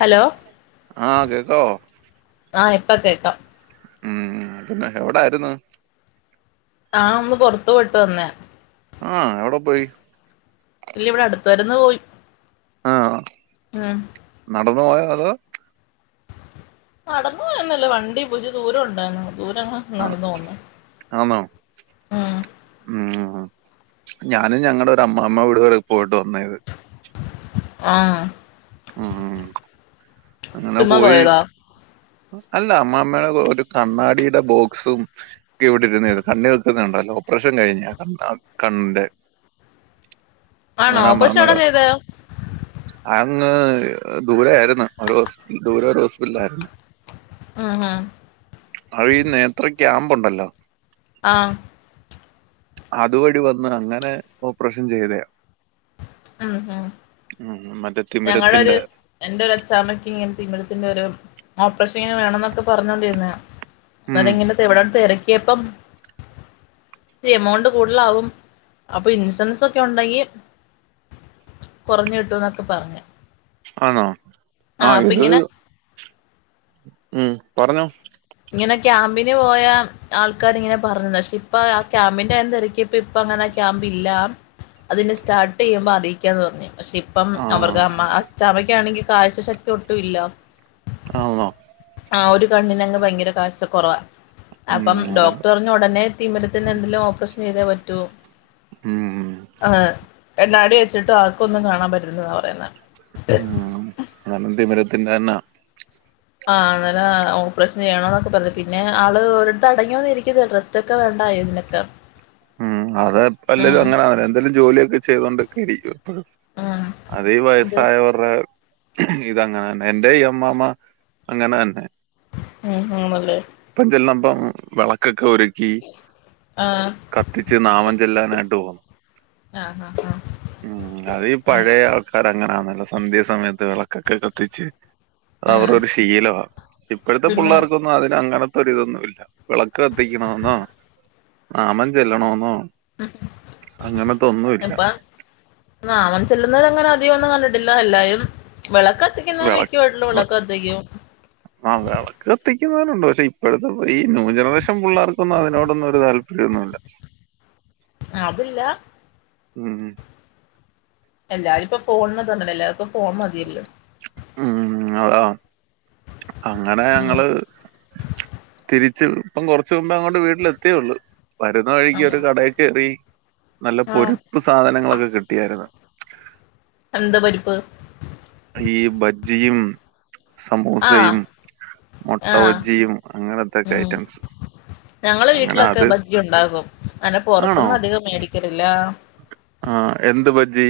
Hello ആഹ് കേക്കാവോ ആഹ് ഇപ്പ കേക്കാം ഉം പിന്നെ എവടാരുന്നു ഞാ ഒന്ന് പൊറത്തുപോയിട്ടു വന്നയാ ആഹ് എവടെ പോയി ഇല്ല ഇവടെ അടുത്ത് വരേന്ന് പോയി ആഹ് ഉം നടന്നു പോയോ അതോ നടന്ന് പോയോന്നുവില്ല വണ്ടി ഇച്ചിരി ദൂരം ഒണ്ടാരുന്നു ദൂരങ്ങ് നടന്നു പോവുന്നേ ആന്നോ ഉം ഞാനും ഞങ്ങടെ ഒരു അമ്മാമ വീട് വരെ പോയിട്ട് വന്നേത് ആഹ് ഉം അങ്ങനെ ചുമ്മാ പോയി പോയതാ അല്ല അമ്മമ്മേടെ ഒരു കണ്ണാടിടെ ബോക്സും ക്കെ ഇവടെരുന്നത് കണ്ണി വെക്കുന്നുണ്ടല്ലോ ഓപ്പറേഷൻ കഴിഞ്ഞ ആ കണ്ണിന്റെ ആണോ അങ്ങനെ ഓപ്പറേഷൻ എവടാ അമ്മാമ്മയുടെ ചെയ്തേ? അങ്ങ് ദൂരെ ആരുന്ന് ഒരു ഹോസ്പിറ്റ ദൂരെ ഒരു ഹോസ്പിറ്റലിൽ ആരുന്നു. ആഹ് ആഹ് അത് ഈ നേത്ര ക്യാമ്പോണ്ടല്ലോ ആഹ് അതുവഴി വന്ന് അങ്ങനെ ഓപ്പറേഷൻ ചെയ്തേയാ ഉം ഉം ഉം മറ്റേ ഞങ്ങടെ ഒരു തിമിരത്തിന്റെ എന്റെ ഒരു അച്ചാമ്മക്ക് ഇങ്ങനെ തീമിരത്തിന്റെ ഒരു ഓപ്പറേഷൻ ഇങ്ങനെ വേണംന്നൊക്കെ പറഞ്ഞോണ്ടിരുന്ന ഉം അന്നേരം ഇങ്ങനെ എവടാണ്ട് തെരക്കിയപ്പം ഇച്ചിരി എമൗണ്ട് കൂടുതലാവും അപ്പോ ഇൻഷുറൻസ് ഒക്കെ ഒണ്ടെങ്കി കൊറഞ്ഞു കിട്ടുന്നൊക്കെ പറഞ്ഞു. ആണോ ആഹ് ഇത് ഇങ്ങനെ ഉം പറഞ്ഞോ ഇങ്ങനെ ക്യാമ്പിന് പോയാ ആൾക്കാർ ഇങ്ങനെ പറഞ്ഞതാ പക്ഷേ ഇപ്പ ആ ക്യാമ്പിന്റെ കാര്യം തെരക്കിപ്പ ഇപ്പ അങ്ങനെ ആഹ് ക്യാമ്പ് ഇല്ല അതിനി സ്റ്റാർട്ട് ചെയ്യുമ്പോ അറി ക്കാന്ന് പറഞ്ഞു പക്ഷേ ഇപ്പം ആ അവർക്ക് അമ്മ അച്ചാമ്മയ്ക്കാണെങ്കി കാഴ്ച ശക്തി ഒട്ടുവില്ല. ആണോ ആഹ് ഒരു കണ്ണിനങ്ങ് ഭയങ്കര കാഴ്ച കൊറവാ ഉം അപ്പം അതെ. ഡോക്ടറ് പറഞ്ഞു ഒടനെ തിമിരത്തിന്റെ എന്തേലും ഓപ്പറേഷൻ ചെയ്തേ പറ്റൂ. ഉം ആഹ് കണ്ണാടി വെച്ചിട്ട് ആക്കൊന്നും കാണാൻ പറ്റുന്നില്ലെന്നാ പറയുന്നേ ഉം അന്നേരം തിമിരത്തിന്റെ തന്നാ. ആഹ് അന്നേരാ ഓപ്പറേഷൻ ചെയ്യണോന്നൊക്കെ പറഞ്ഞ്, പിന്നെ ആള് ഒരിടത്ത് അടങ്ങിയൊതുങ്ങി ഇരിക്കില്ല റെസ്റ്റ് ഒക്കെ വേണ്ടായോ ഇതിനൊക്കെ. [inaudible] ഉം അത് എല്ലരും ഉം അങ്ങനാ. എന്തേലും ജോലിയൊക്കെ ചെയ്തോണ്ടൊക്കെ ഇരിക്കും എപ്പഴും. ഉം അതീ ഇത് വയസ്സായവർടെ ഇതങ്ങനെ തന്നെ. എന്റെ ഈ അമ്മാമ്മ അങ്ങനെ തന്നെ. ഉം ഉം അതെ. ഇപ്പം ചെന്നപ്പം വിളക്കൊക്കെ ഒരുക്കി. ആഹ് കത്തിച്ച് നാമം ചെല്ലാനായിട്ട് പോകുന്നു. ആഹ് ഹാ ഹാ ഉം അതീ പഴയ ആൾക്കാരങ്ങനാന്നല്ലോ സന്ധ്യ സമയത്ത് വിളക്കൊക്കെ കത്തിച്ച്. അതവർടെ ആഹ് ഒര് ശീലവാ. ഇപ്പെഴത്തെ പിന്നെ പിള്ളേർക്കൊ ന്നും അതിന് അങ്ങനത്തെ ഒരിതൊന്നും ഇല്ല. വിളക്ക് കത്തിക്കണം എന്നോ നാമം ചെല്ലണോന്നോ ഇപ്പം നാമം ചെല്ലുന്നത് അങ്ങനെ അധികം ഒന്നും കണ്ടിട്ടില്ല എല്ലായും വിളക്ക് ക ത്തിക്കുന്നത് വിള മിക്ക വീട്ട്ലും വിളക്ക് കത്തിക്കും. ആഹ് വിളക്ക് കത്തിക്കുന്നോലുണ്ട് പക്ഷെ ഇപ്പഴത്തെ ഈ ന്യൂ ജനറേഷൻ പിള്ളേർക്കൊന്നും അതിനോടൊന്നും ഒരു താല്പര്യൊന്നുല്ല. അതില്ല. ഉം. എല്ലാരും പ്പം ഫോൺന്ന് [unintelligible] എല്ലാർക്കും ഫോൺ മതിയല്ലോ. ഉം അതാ. അങ്ങനെ ഉം ഞങ്ങള് തിരിച്ച് ഇപ്പം കൊറച്ച് മുമ്പേ അങ്ങോണ്ട് വീട്ടിലെത്തിയൊള്ളു. വരുന്ന വഴിക്ക് ആന്നോ ഒരു കടേ കേറി നല്ല ആഹ് പൊരുപ്പ് സാധനങ്ങളൊക്കെ കിട്ടിയായിരുന്ന്. എന്ത് പൊരിപ്പ്? ഈ ബജ്ജിയും ആഹ് സമോസയും മൊട്ട ആഹ് ബജ്ജിയും. അങ്ങനെ ഉം ഐറ്റംസ് ഞങ്ങളെ വീട്ടിലൊക്കെ അത് ബജ്ജി ഉണ്ടാകും അങ്നെ പൊറത്ത്ന്നധികം മേടി ക്കലില്ലാ. ആഹ് എന്ത് ബജ്ജീ?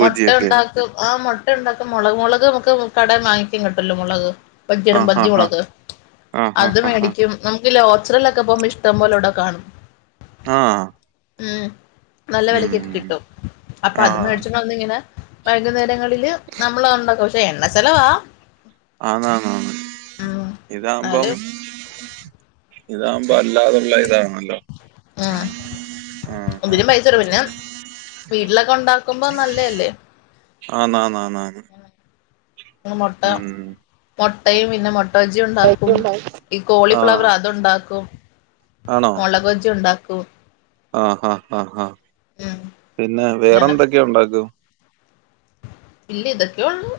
മൊട്ട ഉണ്ടാക്കും ആഹ് മൊട്ട ഉണ്ടാക്കും മുളക് മുളക് നമുക്ക് കടേന്ന് വാങ്ങിക്കാൻ കിട്ടല്ലോ മുളക്. [unintelligible] ആഹ് ബജ്ജി ആഹ് മുളക് ആഹ് അത് ആഹ് ആഹ് മേടിക്കും. നമുക്ക് ലോച്ചറേലൊക്കെ പോവുമ്പോ ഇഷ്ടം പോലെ ഇവിടെ കാണും. ആഹ്. ഉം. നല്ല വെലക്കൊക്കെ ഉം കിട്ടും അപ്പൊ അത് മേട് ആഹ് ന്നിങ്ങനെ വൈകുന്നേരങ്ങളില് നമ്മളതുണ്ടാക്കും. പക്ഷെ എണ്ണ ചെലവാ. ആന്നാന്നാന്ന് ഉം ഇതാവുമ്പം എന്നാലും ഇതാവുമ്പോ അല്ലാതുള്ള ഇതാണല്ലോ. ആഹ്. ആഹ് ആഹ് ഇതിനും പൈസൊട് പിന്നെ വീട്ടിലൊക്കെ ഉണ്ടാക്കുമ്പോ നല്ല അല്ലേ? ആന്നാന്നാന്നാന്ന്. ന്ന് മൊട്ട ഉം മൊട്ടയും പിന്നെ മൊ ട്ട ബജ്ജി ഉണ്ടാക്കും ഈ ആഹ് കോളിഫ്ലവർ അതുണ്ടാക്കും. ആണോ മൊളക് ബജ്ജി ഉണ്ടാക്കും. ആഹ് ഹാ ഹാ ഹാ. ഉം പിന്നെ അങ്ങനെ വേറെന്തൊക്കെ ഉണ്ടാക്കും? ഇല്ല ഇതൊക്കെയൊള്ളൂ.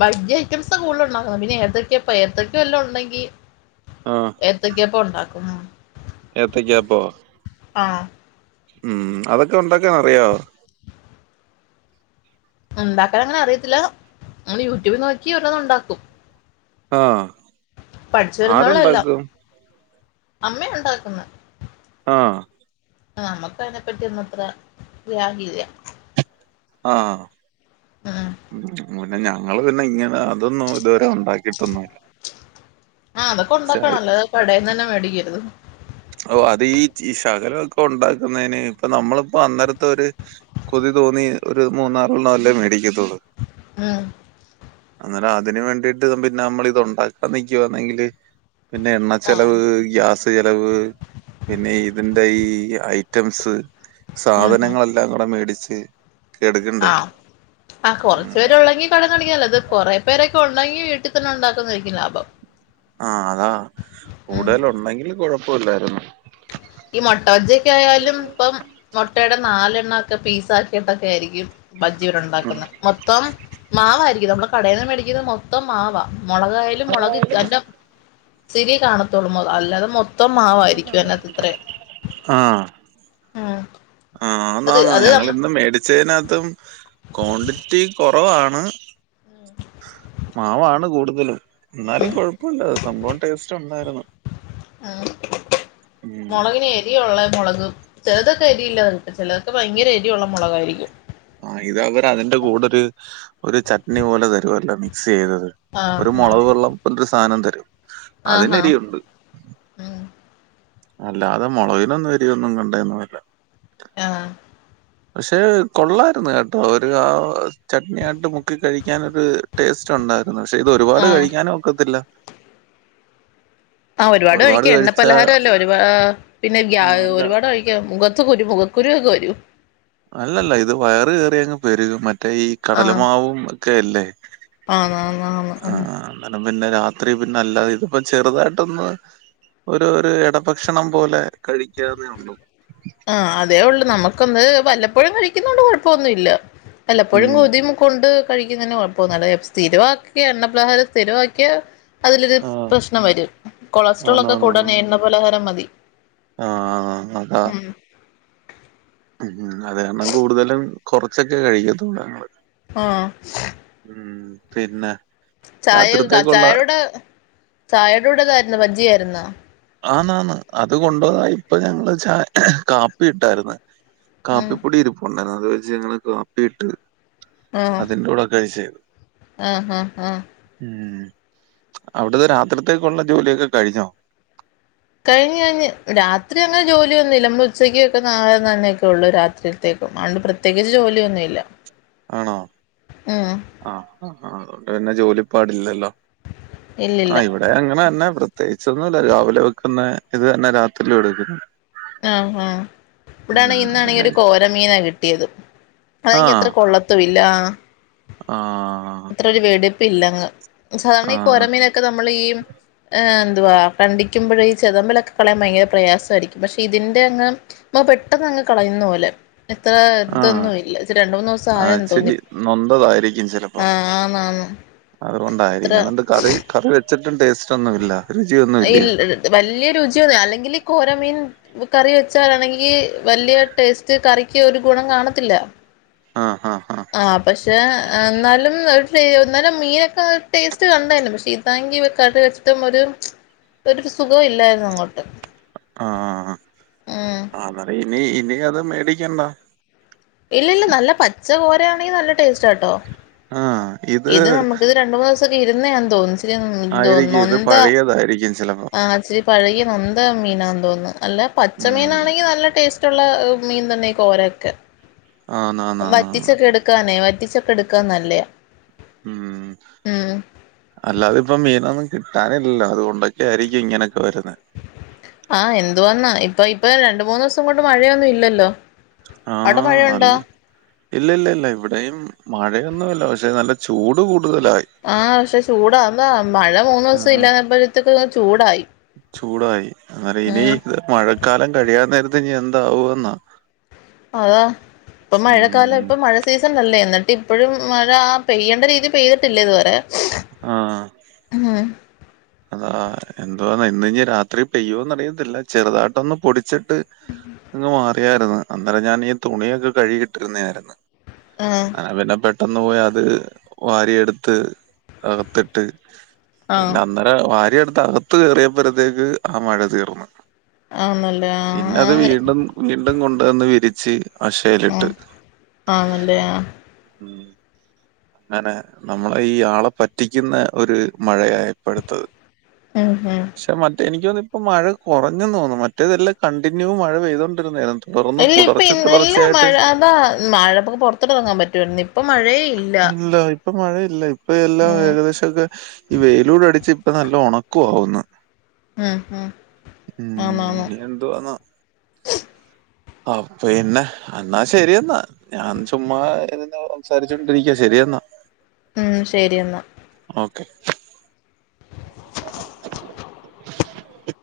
ബജ്ജ് ഐറ്റംസാ കൂടുതലുണ്ടാക്ക്ന്നെ. പിന്നെ ഏത്തക്ക്യപ്പം ഏത്തക്ക്യ വല്ലതു ഉണ്ടെങ്കി ആഹ് എത്തയ്ക്ക പ്പോണ്ടാക്കും. എത്തക്കയപ്പോ? ആഹ് ഉം അതൊക്കെ ഉണ്ടാക്കാനറിയോ? ഉണ്ടാക്കാൻ അങ്ങനെ അറിയത്തില്ല നമ്മൾ യൂട്യൂബി നോക്കി ഒരോന്ന് ഉണ്ടാക്കും. ആഹ് പഠിച്ചു വരുന്നോളല്ലാം ആരുണ്ടാക്കും അമ്മയണ്ടാക്കു ആഹ് നമുക്ക് അയ്നെപ്പറ്റിയന്നും അത്ര ഗ്രാഹിയമില്ല ആഹ് ഉം മുന്നെ ഞങ്ങള് പിന്നെ ഇങ്ങനെ അതൊന്നും ഇതുവരെ ഉണ്ടാക്കിട്ടൊന്നുംല്ല. ആഹ് അതക്കെ ഉണ്ടാക്കണല്ല കടയിന്നന്നെ മേടിക്കരുത്. ഓ അത് ഈ ശകലമൊക്കെ ഉണ്ടാക്കുന്നതിന് ഇപ്പൊ നമ്മളിപ്പോ അന്നരത്തെരു കൊതി തോന്നി ഒരു മൂന്നാറെണ്ണം അല്ലേ മേടിക്കത്തുള്ളൂ? ആഹ് അന്നേര അതിന് വേണ്ടിട്ട് പിന്നെ നമ്മള ഇത് ഉണ്ടാക്കാൻ നക്കുവന്നെങ്കില് പിന്നെ എണ്ണ ആഹ് ചെലവ് ഗ്യാസ് ചെലവ് പിന്നെ ഇതിന്റെ ഈ ഐറ്റംസ് ഉം ഉം സാധനങ്ങളെല്ലാം കൂടെ മേടിച്ച് എടുക്കണ്ടേ ആഹ് ആഹ് ഉം കുറച്ചുപേര് ഉ ള്ളെങ്കി കടെന്ന് മേടിക്കാലോ അത് കുറേ പേരൊക്കെ ഉണ്ടെങ്കി വീട്ടി തന്നെ ഉണ്ടാക്കുന്നതായക്കും ലാഭം. ആഹ് അതാ ഉം കൂടുതലുണ്ടെങ്കിൽ കുഴപ്പല്ലായിരുന്നു. ഈ മുട്ട വജിക്കെ ആയാലും ഇപ്പം മുട്ടയുടെ നാലെണ്ണ ഒക്കെ പീസ ആക്കിട്ടൊക്കെയായി രിക്കും. ഉം ബജ്ജിവരുണ്ടാക്കുന്ന മൊത്തം മാവായിരിക്കും നമ്മൾ കടയിന്ന് മേടിക്കുന്ന മൊത്തം മാവ മുളകായി മുളക് ന്റെ ച്ചീരിയെ കാണത്തോളു അല്ലാതെ മൊത്തം മാവായിരിക്കും അയനത്ത് ത്രേ ആഹ് ആ ഹ് ആഹ് ആന്നാന്ന് ഞങ്ങൾ ഇന്നും മേട ച്ചനകത്തും ക്വാണ്ടിറ്റി കുറവാണ്. മാവാണ് കൂടുതലും ഉം എന്നാലും കുഴപ്പമില്ല സംഭവം ടേസ്റ്റ് ഉണ്ടായിരുന്നു. ആഹ് ഉം മുളകിനെ. ഇ ഉള്ള മുളക് ചിലതൊക്കെ എരിയില്ലാതെ കിട്ടും ചിലതൊക്കെ ഭയങ്കര എരിയുള്ള മുളകായിരിക്കും. ആഹ് ഇത് അവര് അതിന്റെ കൂടെ ഒരു ഒരു ചട്നി പോലെ തരുവല്ലോ മിക്സ് ചെയ്തത്. ആഹ് ഒരു ആഹ് മുളക് വെള്ളം എന്തൊരു സാധനം തരും അതിന് ആഹാ എരിവുണ്ട്. ഉം അല്ലാതെ മുളകിനൊന്നും എരിയൊന്നും കണ്ടയൊന്നുമില്ല. ആഹ്. പക്ഷെ കൊള്ളാരുന്നു കേട്ടോ ഒരു ആഹ് ചട്നിയായിട്ട് മുക്കി കഴിക്കാൻ ഒരു ടേസ്റ്റ്. ഉണ്ടായിരുന്നു പക്ഷെ ഇത് ഒരുപാട് ആഹ് കഴിക്കാനും ഒക്കത്തില്ല. ആഹ് ഒരു പാട് ഒരുപാട് കഴിക്കും എണ്ണ കഴിച്ചാ പലഹാരം അല്ലേ ഒരുപാ പിന്നെ ഗ്യ ഒരുപാട് കഴിക്കാ. മുഖത്ത് കുരു മുഖക്കുരുവൊക്കെ വരും. അല്ലല്ല ഇത് വയറ് കയറി അങ്ങ് പെ രു ക്കും മറ്റേ ഈ കടലമാവും ഒക്കെ അല്ലേ. ആന്നാ ആന്നാ ആന്നാ ആന്നു അന്നേരം പിന്നെ രാത്രി പിന്നെ അല്ലാതെ ഇതിപ്പ ചെറുതായിട്ടൊന്ന്. ഒരു ഒരു ഇടഭക്ഷണം പോലെ കഴിക്കാന്നേള്ളൂ. ആഹ് അതേ ഉള്ളൂ നമുക്കൊന്ന് വല്ലപ്പോഴും കഴിക്കുന്ന കൊണ്ട് കുഴപ്പമൊന്നുമല്ല വല്ലപ്പോഴും കൊതി കൊണ്ട് കഴിക്കുന്നതിന് കൊഴപ്പൊന്നുല്ല ഇപ്പ സ്ഥിരവാക്കിയ എണ്ണപ്പലഹാരം സ്ഥിരമാക്കിയ. അതിലൊരു ആ. പ്രശ്നം വരും കൊളസ്ട്രോൾ ഒക്കെ കൂടാൻ ആന്നാന്നാന്നാന്ന്. എണ്ണ പലഹാരം മതി. ആ ആ അ ഒകെ അ ഉ അത് കാരണം കൂടുതലും കുറച്ചൊക്കെ കഴിക്കത്തൊള്ള് ഞങ്ങള്. ആഹ് ഉം പിന്നെ. ചായൊക്കെ കാച്ച രാത്രിത്തേക്കുള്ള ചായുട് ചായയുടെ കൂടെ എന്തായിരുന്നു ബജ്ജി ആയിര്ന്നാ ആന്ന് ആന്ന് അത് കൊണ്ട് താ ഇപ്പൊ ഞങ്ങള് ചാ കാപ്പി ഇട്ടായിര്ന്ന് ഉം കാപ്പിപ്പൊടി ഇരിപ്പുണ്ടായിരുന്നു അത് വെച്ച് ഞങ്ങള് കാപ്പിയിട്ട്. ആഹ് അതിന്റെ കൂടെ കഴിച്ച് ആഹ് ആഹ് ആഹ് ഉം അവിടത്തെ രാത്രിത്തേക്കുള്ള ജോലിയൊക്കെ കഴിഞ്ഞോ? കഴിഞ്ഞ് കഴിഞ് രാത്രി അങ്ങനെ ജോലിയൊന്നുല്ല നമ്മൾ ഉച്ചയ്ക്ക് വയ്ക്കുന്ന ആഹാരം തന്നെയൊക്കെ ഉള്ളു രാത്രിക്ക് ത്തേക്കും അതോണ്ട് പ്രത്യേകിച്ച് ജോലിയൊന്നും ഇല്ല ആണോ? ഉം ആഹ് അതുകൊണ്ട് പിന്നെ ജോലി പാടില്ലല്ലോ ഇല്ലില്ല ആ ഇവടെ അങ്ങനെ തന്നെ പ്രത്യേകിച്ച് ഒന്നും ഇല്ല രാവിലെ വെക്കുന്ന ഇത് തന്നെ രാത്രി എടുക്കുന്നത് ആ ഹാ ഇവിടാണെ ഇന്നാണെങ്കി അതന്നെ. ഒരു കോരമീനാ കിട്ടിയത് അതെങ്കി ആഹ്. അത്ര കൊള്ള- ത്തുവില്ലാ ആഹ് ആഹ് അത്ര ഒരു വെടിപ്പില്ലങ്ങ് സാധാരണ ഈ കോര ആഹ്. മീനൊ- ഒക്കെ നമ്മൾ ഈ മ് ഏ എന്തുവാ കണ്ടിക്കുമ്പഴേ ഈ ചെതമ്പലൊക്കെ കളയാൻ ഭയങ്കര പ്രയാസമായിരിക്കും. പക്ഷെ ഇതിന്റെ അങ്ങ് നമ്മ പെട്ടന്ന് അങ്ങ് കളയുന്ന പോലെ. ഇത്ര ആഹ്. ഇതൊന്നും ഇല്ല ഇത് രണ്ട് മൂന്ന് ദിവസം ആഹ് ആയെന്ന് തോന്നി ഇച്ചിരി ആന്ന് ആന്ന് അതുകൊണ്ടായിരിക്കാം ന്നട്ട് കറി കറി വെച്ചിട്ടും ടേസ്റ്റ് ഒന്നും ഇല്ല. ഇല്ല വല്ല്യ രുചിയൊന്നും അല്ലെങ്കിലും ഈ കോരമീൻ. കറി വെച്ചാലാണെങ്കി വലിയ ടേസ്റ്റ് കറിക്ക് ഒരു ഗുണം കാണത്തില്ല. ആ ഹാ ആഹ് പക്ഷെ എന്നാലും ഒരു ട്ടേ എന്നാലും മീനൊക്കെ ഒരു ടേസ്റ്റ് കണ്ടായിരുന്നു പക്ഷെ ഇതാണെങ്കി കറി വെച്ചിട്ടും ഒരു. ഒരു സുഖം ഇല്ലായിരുന്നു അങ്ങോട്ട്. ആ ഉം അ ഹ അന്നേരം ഇനി ഇനി അത് മേടിക്കണ്ടാ. ഇല്ല ഇല്ല നല്ല പച്ച കോര ആണെങ്കിൽ നല്ല ടേസ്റ്റ്ണ്ടാവും ആഹ് ഇത് നമുക്ക് ഇത് രണ്ട് മൂന്ന് ദിവസൊക്കെ ഇരുന്നെയാന്ന് തോന്നുന്നു. തോന്നുന്നു ഇത് ആയിരിക്കും നൊന്ത പഴയതായിരിക്കും ചിലപ്പം. ആഹ് ഇച്ചിരി പഴകിനൊന്ത മീനാന്ന് തോന്നുന്നു അല്ല ഉം. പച്ചമീനാണെങ്കി നല്ല ടേസ്റ്റ്- റ്റ്ള്ള മീൻ തന്നെ ഈ കോരൊക്കെ ആന്നാന്നാന്നാന്ന്. വറ്റിച്ചൊക്കെ എട്- ക്കാനെ വറ്റിച്ചൊക്കെട്ക്കാൻ ന്നല്ലയാ ഉം അല്ലാതെ ഇപ്പൊ മീനൊന്നും കിട്ടാനില്ലല്ലോ അതുകൊണ്ടൊക്കെ ആയിരിക്കും ഇങ്ങനെക്കെ വരുന്നെ. ആഹ് എന്തോന്നാ ഇപ്പൊ ഇപ്പ രണ്ട്മൂന്ന് ദിവസം കൊണ്ട് മഴയൊന്നും ഇല്ലല്ലോ അവിടെ ആഹ് മഴയുണ്ടോ നല്ല- ഇല്ല ല്ല ഇല്ല ഇവിടെയും മഴയൊന്നുല്ല പക്ഷെ നല്ല ചൂട് കൂടുതലായി. ആഹ് പക്ഷെ ചൂടാ എന്താ മഴ മൂന്നുസം ആഹ്. ഇല്ലാതായപ്പഴ്‌ത്തേക്കും അങ്ങ് ചൂടായി ചൂടായി അങ്ങനെ ഇനി ഉം മഴക്കാലം കഴിയാ നേരത്ത് ഇനി എന്താവോ ന്നാ അതാ ഇപ്പം മഴക്കാലം ഉം. ഇപ്പൊ മഴ സീസൺ അല്ലേ ന്നിട്ട് ഇപ്പോഴും മഴ ആ പെയ്യണ്ട രീതി പെയ്തിട്ടില്ല ഇതുവരെ ആഹ് ഉം അതാ എന്തോന്ന ഇന്ന് ഇഞ്ഞിരാത്രി പെയ്യോന്നറിയത്തില്ല ചെറുതായ്ട്ടൊന്ന് പൊടിച്ച് ണ്ട് അങ്ങ് മാറിയായിരുന്നു അന്നേരം ഞാനീ തുണിയൊക്കെ കഴുകിട്ടിരുന്നായിരുന്നു ആഹ് അത് പിന്നെ പെ ട്ടെന്ന് പോയി അത് വാരിയെടുത്ത് അകത്തിട്ട് പിന്നെ ആഹ് അന്നേരം വാരിയെടുത്ത് അകത്ത് കേറിയപ്പഴത്തേക്ക് ആ മഴ തീർന്നു ആന്നല്ലേ പിന്നെ അത് ആന്നെ വീണ്ടും വീണ്ടും കൊണ്ടുവന്ന് വിരിച്ച് അശയിലിട്ട് ആഹ് ആന്നല്ലേ ആഹ് അങ്ങനെ നമ്മളെ ഈ ആളെ പറ്റിക്കുന്ന ഒരു മഴയായി പ്പടുത്ത് ഉം ഉം പക്ഷെ മറ്റേ എനിക്ക് തോന്ന ഇപ്പം മഴ കുറഞ്ഞെന്ന്തോന്നുന്നു മറ്റേതെല്ലാ കണ്ടിന്യൂ മഴ പെയ്തോണ്ടിരുന്നയിരുന്നു ഇല്ല ഇപ്പൊ ഇ ഇല്ല മഴ അതാ മഴപൊ പുറത്തോട്ടിറങ്ങാൻ പറ്റുവായിരുന്നോ ഇപ്പൊ മഴയേ ഇല്ല ഇല്ല ഇപ്പൊ മഴയില്ല ഇപ്പഎല്ലാ ഉം ഏകദേശൊക്കെ ഈ വെയിലൂടടിച്ച് ഇപ്പൊ നല്ല ഉണക്കവാവുന്നു ഉം ഉം ഉം ആന്നാന്ന് ഇനി എന്തുവാന്നാ. അപ്പിന്നെ എന്നാ ശരിയെന്നാ ഞാൻ ചുമ്മാ ഇരുന്ന് സംസാരിച്ചോണ്ടിരിക്ക ശരിയെന്നാ ഉം ശരി എന്നാ. ഓക്കെ. [inaudible]